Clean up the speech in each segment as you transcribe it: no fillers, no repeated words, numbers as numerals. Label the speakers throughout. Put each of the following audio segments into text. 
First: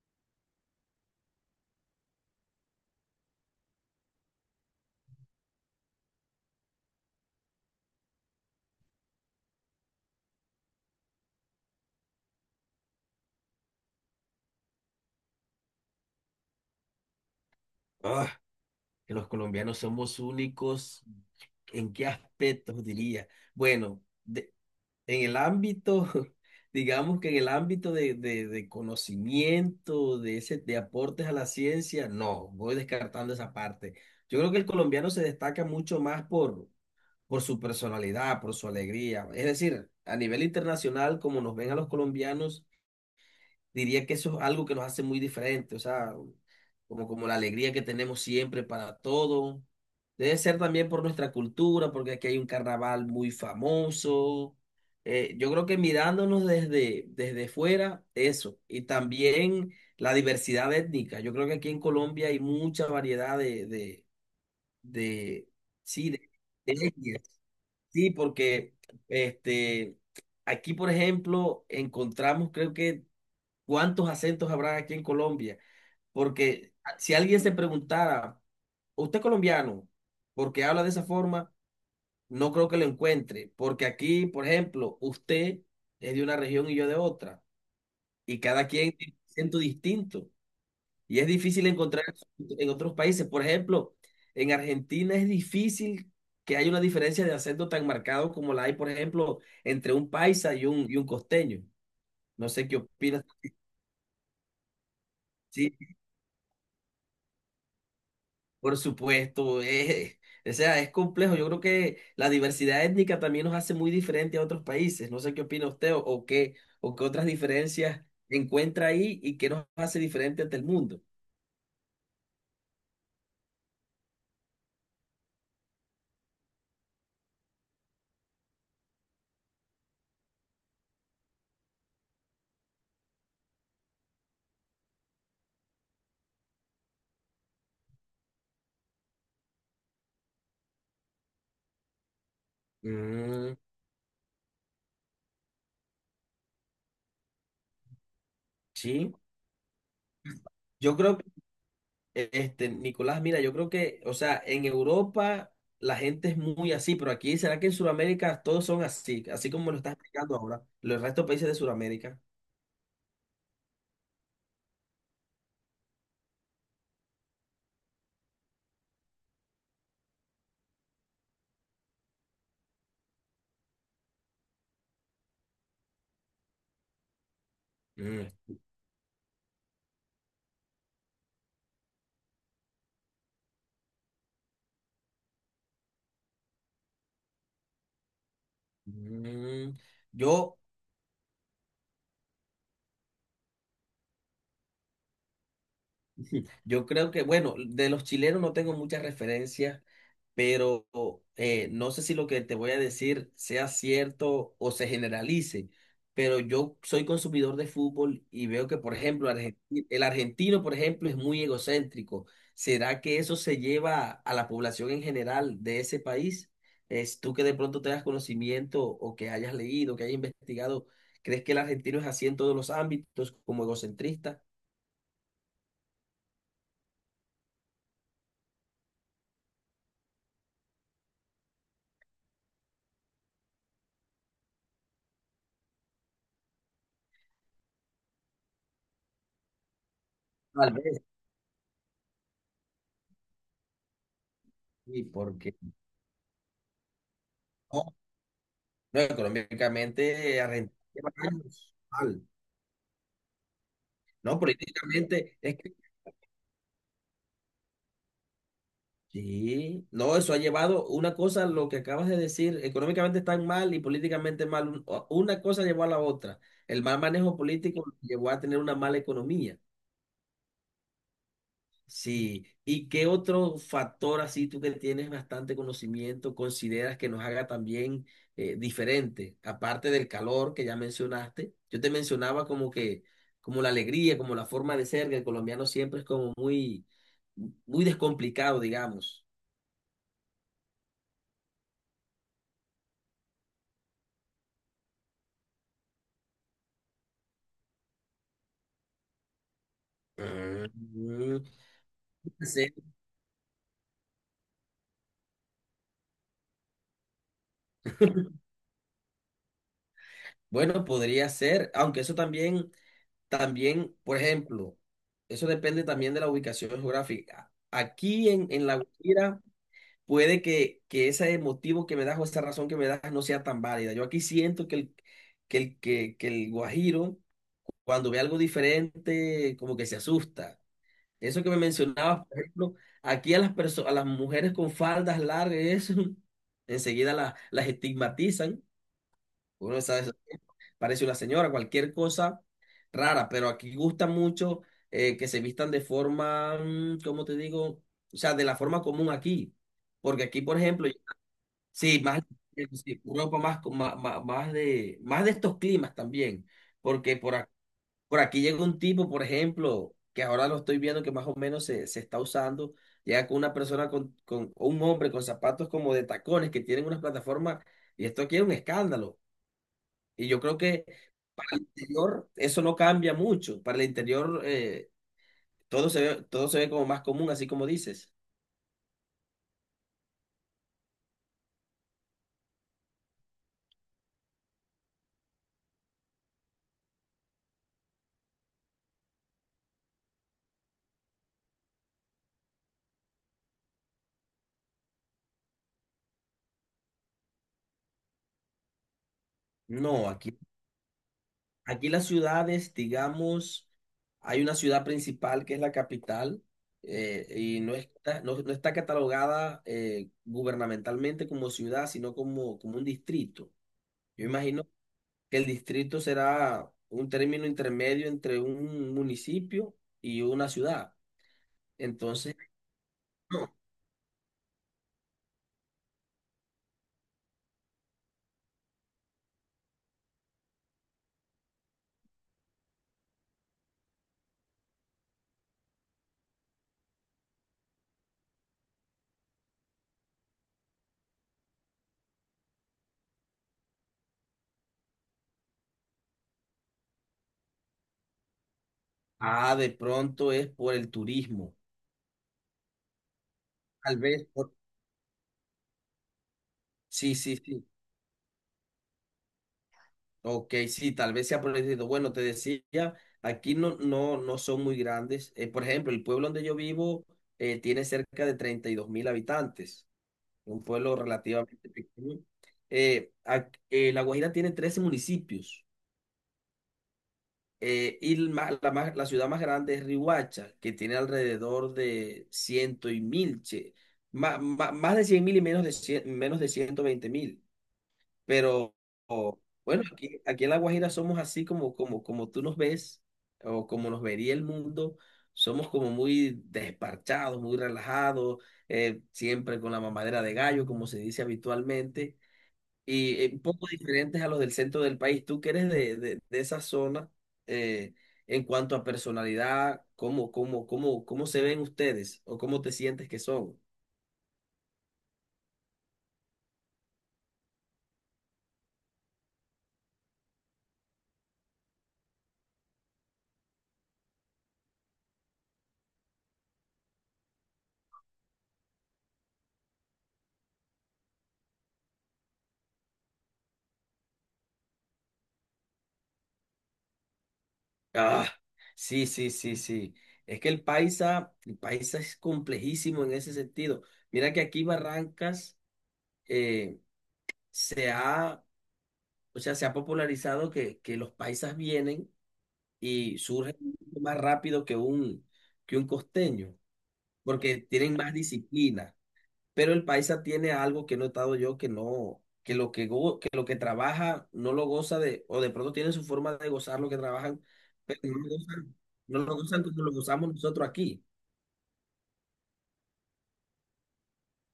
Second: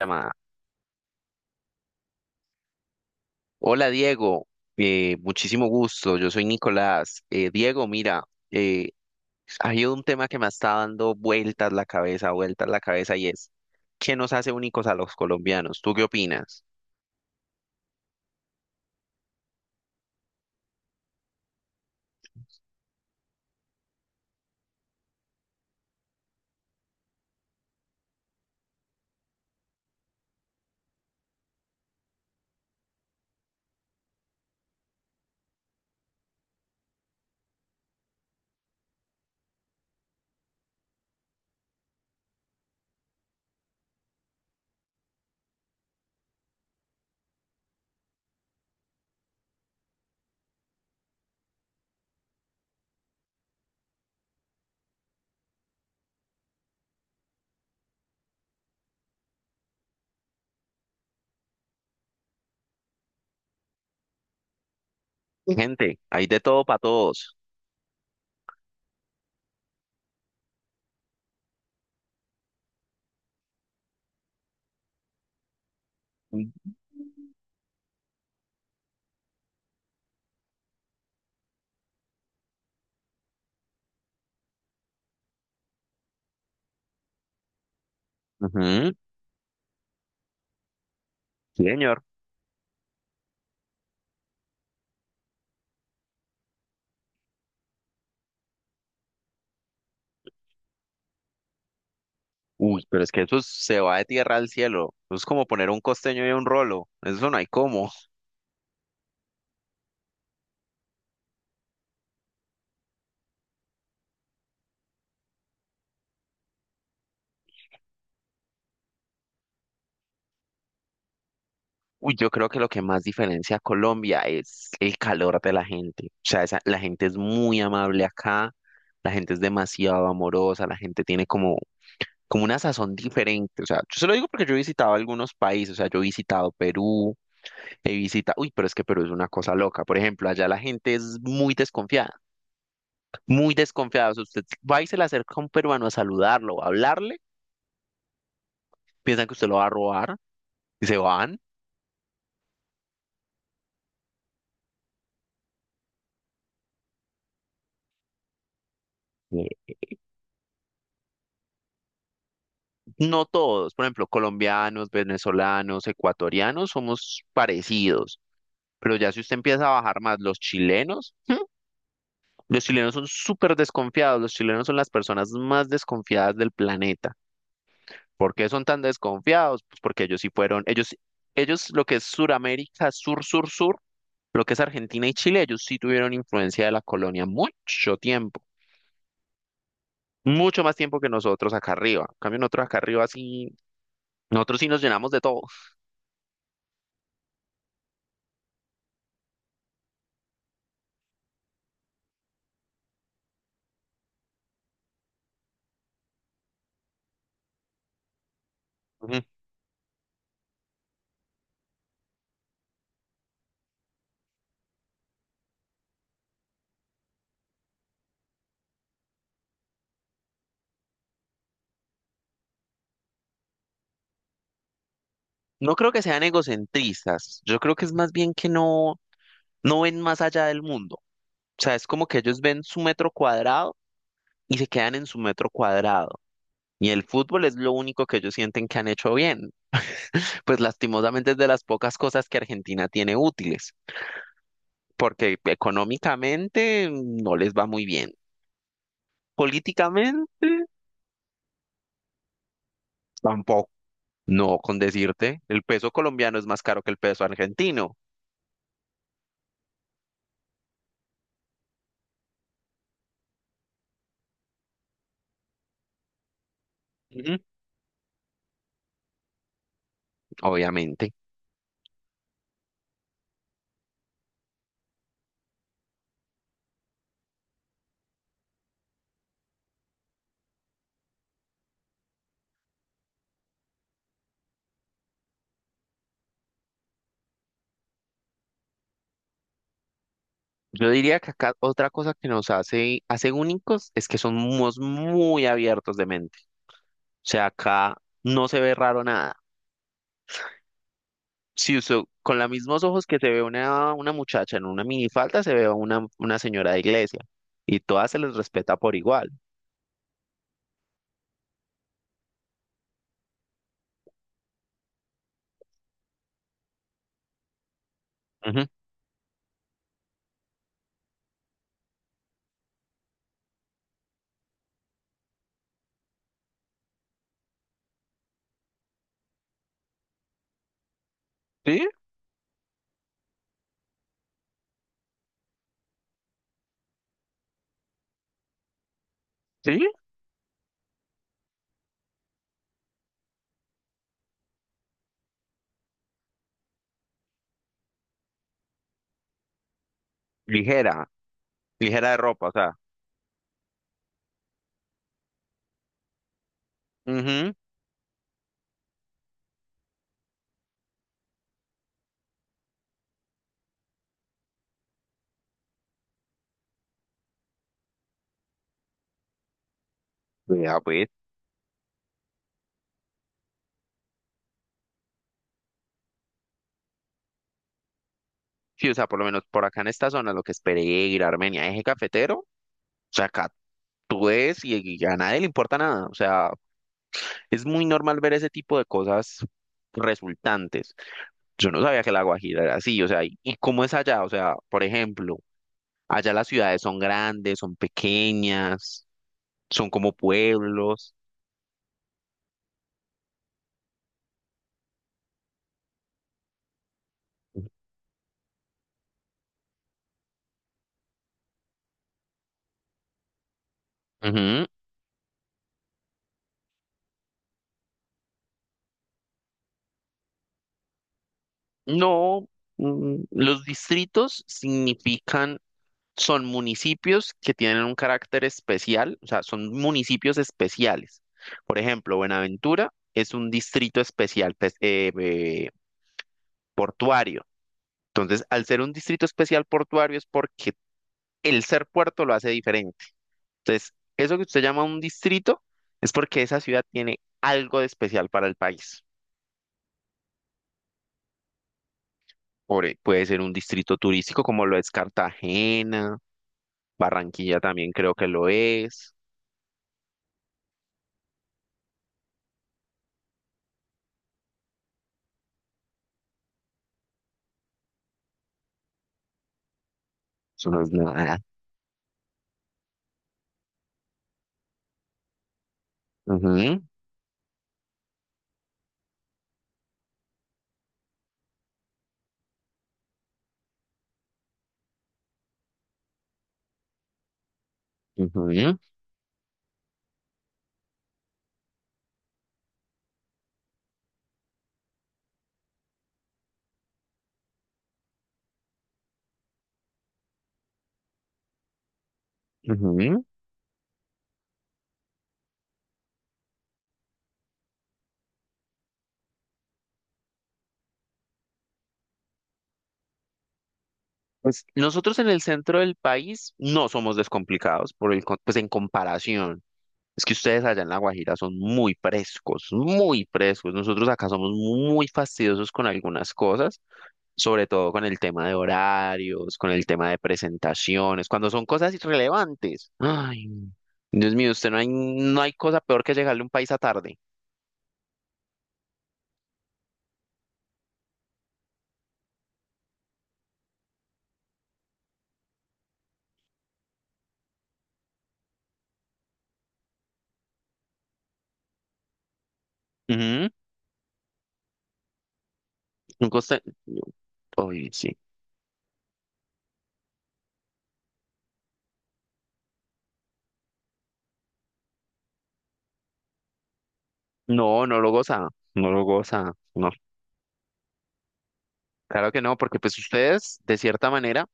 Speaker 1: Llamada. Hola, Diego. Muchísimo gusto, yo soy Nicolás. Diego, mira, eh, hay un tema que me está dando vueltas la cabeza y es, ¿qué nos hace únicos a los colombianos? ¿Tú qué opinas?
Speaker 2: Ah, que los colombianos somos únicos. ¿En qué aspectos diría? Bueno, en el ámbito, digamos que en el ámbito de conocimiento, de ese, de aportes a la ciencia, no, voy descartando esa parte. Yo creo que el colombiano se destaca mucho más por su personalidad, por su alegría. Es decir, a nivel internacional, como nos ven a los colombianos, diría que eso es algo que nos hace muy diferentes, o sea, como la alegría que tenemos siempre para todo. Debe ser también por nuestra cultura, porque aquí hay un carnaval muy famoso. Yo creo que mirándonos desde fuera, eso. Y también la diversidad étnica. Yo creo que aquí en Colombia hay mucha variedad de,
Speaker 1: Gente,
Speaker 2: sí,
Speaker 1: hay de todo para
Speaker 2: de etnias.
Speaker 1: todos.
Speaker 2: Sí, porque este, aquí, por ejemplo, encontramos, creo que cuántos acentos habrá aquí en Colombia, porque si alguien se preguntara, ¿usted es colombiano? Porque habla de esa forma, no creo que lo encuentre, porque aquí, por ejemplo, usted es de una región y yo de otra, y cada
Speaker 1: Ujú,
Speaker 2: quien tiene un acento distinto, y es
Speaker 1: sí,
Speaker 2: difícil encontrar
Speaker 1: señor.
Speaker 2: eso en otros países. Por ejemplo, en Argentina es difícil que haya una diferencia de acento tan marcado como la hay, por ejemplo, entre un paisa y y un costeño. No sé qué
Speaker 1: Uy, pero es que
Speaker 2: opinas.
Speaker 1: eso se va de tierra al cielo. Eso es como poner
Speaker 2: Sí,
Speaker 1: un costeño y un rolo. Eso no hay cómo.
Speaker 2: por supuesto, o sea, es complejo. Yo creo que la diversidad étnica también nos hace muy diferente a otros países. No sé qué opina usted o qué otras diferencias encuentra ahí y qué nos hace diferente ante el mundo.
Speaker 1: Uy, yo creo que lo que más diferencia a Colombia es el calor de la gente. O sea, la gente es muy amable acá, la gente es demasiado amorosa, la gente tiene como una sazón diferente. O sea, yo se lo digo porque yo he visitado algunos países, o sea, yo he visitado Perú, he visitado, uy, pero es que Perú es una cosa loca. Por ejemplo, allá la gente es muy desconfiada, muy
Speaker 2: Mm,
Speaker 1: desconfiada. O sea, usted va y se le acerca a un peruano a saludarlo, a hablarle,
Speaker 2: sí,
Speaker 1: piensan que usted lo va a robar y se
Speaker 2: yo creo,
Speaker 1: van.
Speaker 2: Nicolás, mira, yo creo que, o sea, en Europa la gente es muy así, pero aquí, ¿será que en Sudamérica todos son así? Así como lo estás explicando ahora, los restos de países de Sudamérica.
Speaker 1: No todos, por ejemplo, colombianos, venezolanos, ecuatorianos, somos parecidos, pero ya si usted empieza a bajar más los chilenos, ¿hmm? Los chilenos son súper desconfiados, los chilenos son las personas más desconfiadas del planeta.
Speaker 2: Mm,
Speaker 1: ¿Por qué son tan desconfiados? Pues porque ellos sí fueron, ellos lo que es Suramérica, sur, sur, sur, lo que es Argentina y Chile, ellos sí tuvieron influencia de la colonia mucho tiempo,
Speaker 2: mm, yo.
Speaker 1: mucho más tiempo que nosotros acá arriba. En cambio, nosotros acá arriba sí, nosotros sí nos llenamos de todo.
Speaker 2: Yo creo que, bueno, de los chilenos no tengo muchas referencias, pero no sé si lo que te voy a decir sea cierto o se generalice, pero yo soy consumidor de fútbol y veo que, por ejemplo, el argentino, por ejemplo, es muy egocéntrico. ¿Será que eso se lleva a la población en general de ese país? Es tú que de pronto tengas conocimiento o que hayas leído, que hayas investigado, ¿crees que el argentino es así en todos los ámbitos como egocentrista?
Speaker 1: No creo que sean egocentristas, yo creo que es más bien que no, no ven más allá del mundo. O sea, es como que ellos ven su metro cuadrado y se quedan en su metro cuadrado. Y el fútbol es lo único que ellos sienten que han hecho bien. Pues
Speaker 2: Tal vez
Speaker 1: lastimosamente es de las pocas cosas que Argentina tiene útiles,
Speaker 2: sí,
Speaker 1: porque
Speaker 2: porque.
Speaker 1: económicamente no les va muy bien.
Speaker 2: No,
Speaker 1: Políticamente
Speaker 2: económicamente Argentina lleva años mal,
Speaker 1: tampoco.
Speaker 2: ¿no?
Speaker 1: No, con
Speaker 2: Políticamente
Speaker 1: decirte,
Speaker 2: es
Speaker 1: el
Speaker 2: que
Speaker 1: peso colombiano es más caro que el peso argentino.
Speaker 2: sí, no, eso ha llevado una cosa, lo que acabas de decir, económicamente están mal y políticamente mal, una cosa llevó a la otra. El mal manejo
Speaker 1: Ujú.
Speaker 2: político llevó a tener una mala economía.
Speaker 1: Obviamente.
Speaker 2: Sí, ¿y qué otro factor así tú que tienes bastante conocimiento consideras que nos haga también diferente? Aparte del calor que ya mencionaste, yo te mencionaba como que, como la alegría, como la forma de ser, que el colombiano siempre es como muy, muy descomplicado, digamos.
Speaker 1: Yo diría que acá otra cosa que nos hace únicos es que somos muy abiertos de mente. O sea, acá no se ve raro nada.
Speaker 2: Mm,
Speaker 1: Si usted, con los
Speaker 2: sí,
Speaker 1: mismos ojos que se ve una muchacha en una minifalda, se ve a una señora de iglesia. Y todas se les respeta por igual.
Speaker 2: bueno, podría ser, aunque eso también, por ejemplo, eso depende también de la ubicación geográfica. Aquí en,
Speaker 1: Ujú.
Speaker 2: en La Guajira puede que ese motivo que me das o esa razón que me das no sea tan válida. Yo aquí siento que el guajiro, cuando ve algo diferente, como que se asusta. Eso que me
Speaker 1: Sí,
Speaker 2: mencionabas, por ejemplo, aquí a las mujeres con faldas largas, eso, enseguida las estigmatizan. Uno no
Speaker 1: sí.
Speaker 2: sabe eso, parece una señora, cualquier cosa rara, pero aquí gusta mucho que se vistan de forma, ¿cómo te digo? O sea, de la forma común aquí. Porque aquí, por ejemplo,
Speaker 1: Ligera,
Speaker 2: sí,
Speaker 1: ligera de
Speaker 2: más,
Speaker 1: ropa, o sea.
Speaker 2: sí, Europa más, más de estos climas también, porque
Speaker 1: Ujú.
Speaker 2: por aquí llega un tipo, por ejemplo, que ahora lo estoy viendo que más o menos se está usando, llega con una persona, con un hombre con zapatos como de tacones que tienen unas plataformas, y esto aquí es un escándalo. Y yo creo
Speaker 1: Vea,
Speaker 2: que
Speaker 1: pues.
Speaker 2: para el interior eso no cambia mucho, para el interior todo se ve como más común, así como dices.
Speaker 1: Sí, o sea, por lo menos por acá en esta zona, lo que es Pereira, Armenia, eje cafetero, o sea, acá tú ves y a nadie le importa nada. O sea, es muy normal ver ese tipo de cosas resultantes. Yo no sabía que la Guajira era así, o sea, ¿y cómo es allá? O sea, por ejemplo, allá las ciudades son grandes, son pequeñas, son
Speaker 2: No,
Speaker 1: como
Speaker 2: aquí
Speaker 1: pueblos.
Speaker 2: Aquí las ciudades, digamos, hay una ciudad principal que es la capital y no está catalogada gubernamentalmente como ciudad, sino como un distrito. Yo
Speaker 1: Ujú.
Speaker 2: imagino que el distrito será un término intermedio entre un municipio y una ciudad. Entonces,
Speaker 1: No,
Speaker 2: no.
Speaker 1: los distritos significan, son municipios que tienen un carácter especial, o sea, son municipios especiales. Por ejemplo, Buenaventura es un distrito especial portuario. Entonces, al ser un distrito especial portuario es porque el ser puerto lo hace diferente. Entonces, eso que usted llama un distrito es porque esa ciudad tiene algo de especial para el país.
Speaker 2: Ah, de pronto es por el turismo.
Speaker 1: Puede ser un distrito
Speaker 2: Tal vez
Speaker 1: turístico
Speaker 2: por.
Speaker 1: como lo es Cartagena,
Speaker 2: Sí, sí,
Speaker 1: Barranquilla
Speaker 2: sí.
Speaker 1: también creo que lo es.
Speaker 2: Ok, sí, tal vez sea por el distrito. Bueno, te decía, aquí no son muy grandes. Por ejemplo, el pueblo donde yo vivo tiene cerca de 32.000 habitantes, un
Speaker 1: Eso no es
Speaker 2: pueblo
Speaker 1: nada.
Speaker 2: relativamente pequeño. La Guajira tiene 13 municipios
Speaker 1: Ujú,
Speaker 2: y el ma- la, más- la ciudad más grande es Riohacha, que tiene alrededor de ciento y mil, che, ma- ma- más de 100.000 y menos de 120.000. Pero
Speaker 1: ujú,
Speaker 2: o- bueno, aquí en La Guajira somos así como tú nos ves o como nos vería el mundo. Somos como muy desparchados, muy relajados, siempre con la mamadera de gallo, como se dice habitualmente, y
Speaker 1: ujú.
Speaker 2: un poco diferentes a los del centro del país. Tú que eres de esa zona, eh, en cuanto a personalidad, ¿cómo se ven ustedes o cómo te sientes que son?
Speaker 1: Pues nosotros en el centro del país no somos descomplicados, pues en comparación. Es que ustedes allá en La Guajira son muy frescos, muy frescos. Nosotros acá somos muy fastidiosos con algunas cosas, sobre todo con el tema de horarios, con el tema de presentaciones, cuando son cosas irrelevantes. Ay, Dios mío, usted no hay, no hay cosa peor que llegarle a un país a tarde.
Speaker 2: Ah, sí, sí, sí, sí. Es que el paisa es complejísimo en ese sentido. Mira que aquí Barrancas eh, se ha, o sea, se ha popularizado que los paisas vienen y
Speaker 1: Ujú,
Speaker 2: surgen mucho más rápido que un
Speaker 1: un
Speaker 2: costeño,
Speaker 1: coste-
Speaker 2: porque
Speaker 1: Ay,
Speaker 2: tienen más
Speaker 1: sí.
Speaker 2: disciplina. Pero el paisa tiene algo que he notado yo que no, que lo que, go- que lo que trabaja no lo goza de, o de pronto tiene su forma de gozar lo que trabajan
Speaker 1: No, no lo
Speaker 2: no lo
Speaker 1: goza,
Speaker 2: usan,
Speaker 1: no lo
Speaker 2: no lo
Speaker 1: goza.
Speaker 2: usan como
Speaker 1: No,
Speaker 2: lo usamos nosotros aquí.
Speaker 1: claro que no, porque pues ustedes, de cierta manera,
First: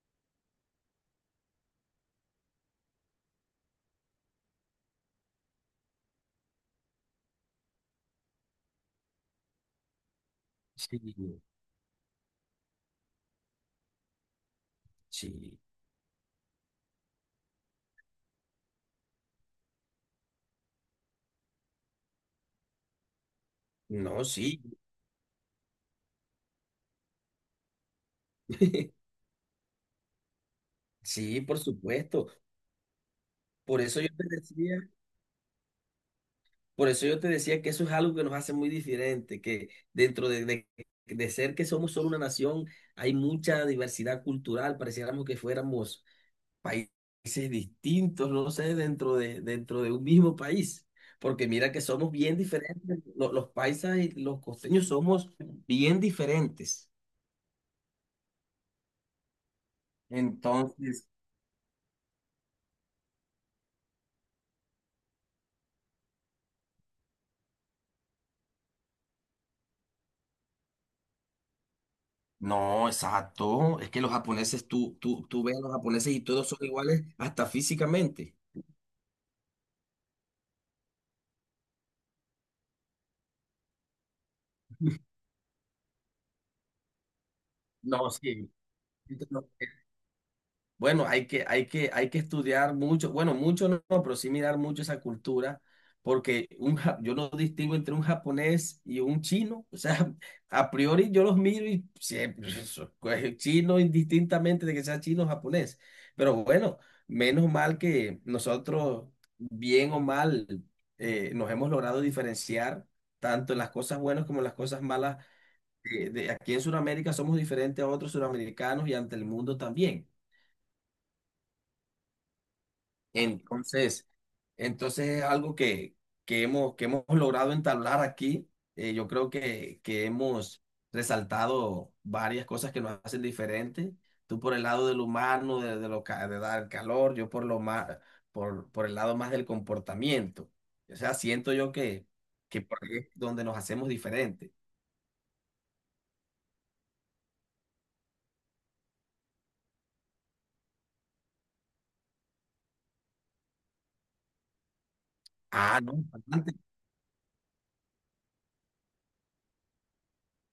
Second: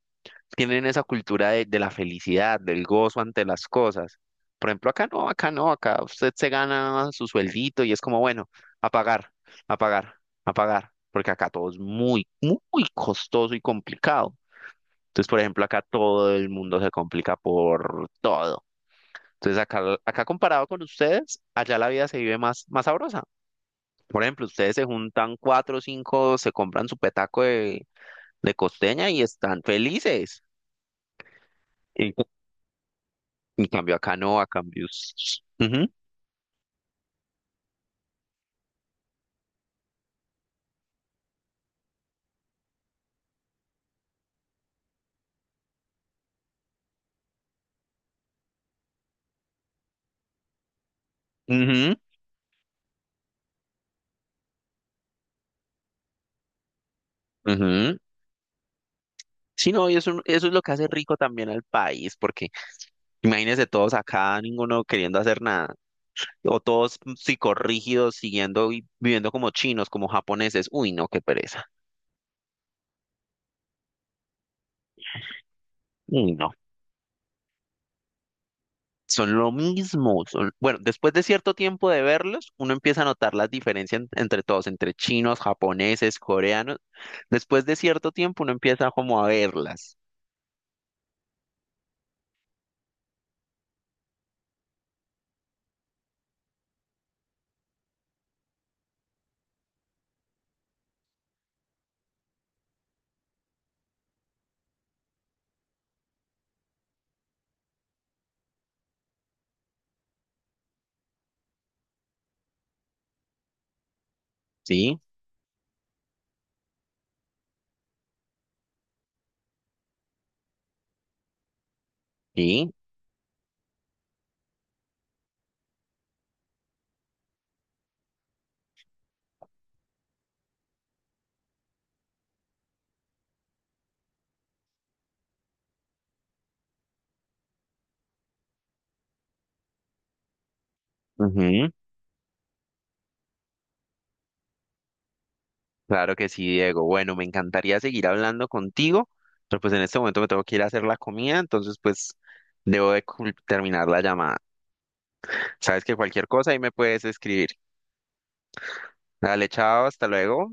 Speaker 1: tienen esa cultura de la felicidad, del gozo ante las cosas. Por ejemplo, acá no, acá no, acá usted se gana su sueldito y es como, bueno, a pagar, a pagar, a pagar,
Speaker 2: Sí,
Speaker 1: porque acá todo es muy, muy costoso y complicado. Entonces, por
Speaker 2: sí,
Speaker 1: ejemplo, acá todo el mundo se complica por todo. Entonces, acá comparado con ustedes, allá la vida se vive más, más sabrosa. Por
Speaker 2: no,
Speaker 1: ejemplo,
Speaker 2: sí,
Speaker 1: ustedes se juntan cuatro o cinco, se compran su petaco de costeña y están felices.
Speaker 2: sí, por supuesto.
Speaker 1: En
Speaker 2: Por
Speaker 1: cambio
Speaker 2: eso yo
Speaker 1: acá
Speaker 2: te
Speaker 1: no, a
Speaker 2: decía,
Speaker 1: cambio. Ujú,
Speaker 2: que eso es algo que nos hace muy diferente, que dentro de ser que somos solo una nación, hay mucha diversidad cultural, pareciéramos que fuéramos países distintos, no sé, dentro de un mismo país. Porque mira que
Speaker 1: ujú,
Speaker 2: somos bien diferentes, los paisas y los costeños somos bien diferentes.
Speaker 1: ujú. Sí, no, y eso es lo que hace
Speaker 2: Entonces,
Speaker 1: rico también al país, porque imagínense todos acá, ninguno queriendo hacer nada, o todos psicorrígidos, siguiendo y viviendo como chinos, como japoneses. Uy, no, qué pereza.
Speaker 2: no, exacto. Es que los japoneses, tú ves a los japoneses y
Speaker 1: Uy,
Speaker 2: todos
Speaker 1: no.
Speaker 2: son iguales hasta físicamente.
Speaker 1: Son lo mismo. Bueno, después de cierto tiempo de verlos, uno empieza a notar las diferencias entre todos, entre chinos, japoneses, coreanos. Después de
Speaker 2: No,
Speaker 1: cierto tiempo,
Speaker 2: sí.
Speaker 1: uno empieza como a verlas,
Speaker 2: Bueno, hay que estudiar mucho, bueno, mucho no, no, pero sí mirar mucho esa cultura, porque yo no distingo entre un japonés y un chino, o sea, a priori yo los miro y siempre, eso, pues, chino indistintamente de que sea chino o japonés, pero bueno, menos mal que nosotros, bien o mal, nos hemos logrado diferenciar tanto en las cosas buenas como en las cosas
Speaker 1: ¿sí?
Speaker 2: malas. Aquí en Sudamérica somos diferentes a otros sudamericanos y ante el mundo también.
Speaker 1: Sí.
Speaker 2: Entonces, es algo que hemos logrado entablar aquí. Yo creo que hemos resaltado varias cosas que nos hacen diferentes. Tú por el lado del humano, de dar calor, yo por el lado más del comportamiento. O sea, siento
Speaker 1: Ujú.
Speaker 2: yo que por ahí es donde nos hacemos diferentes.
Speaker 1: Claro que sí, Diego. Bueno, me encantaría seguir hablando contigo, pero pues en este momento me tengo que ir a hacer la comida, entonces pues debo de terminar la llamada.
Speaker 2: Ah,
Speaker 1: Sabes que
Speaker 2: no.
Speaker 1: cualquier cosa ahí me puedes escribir. Dale, chao, hasta luego.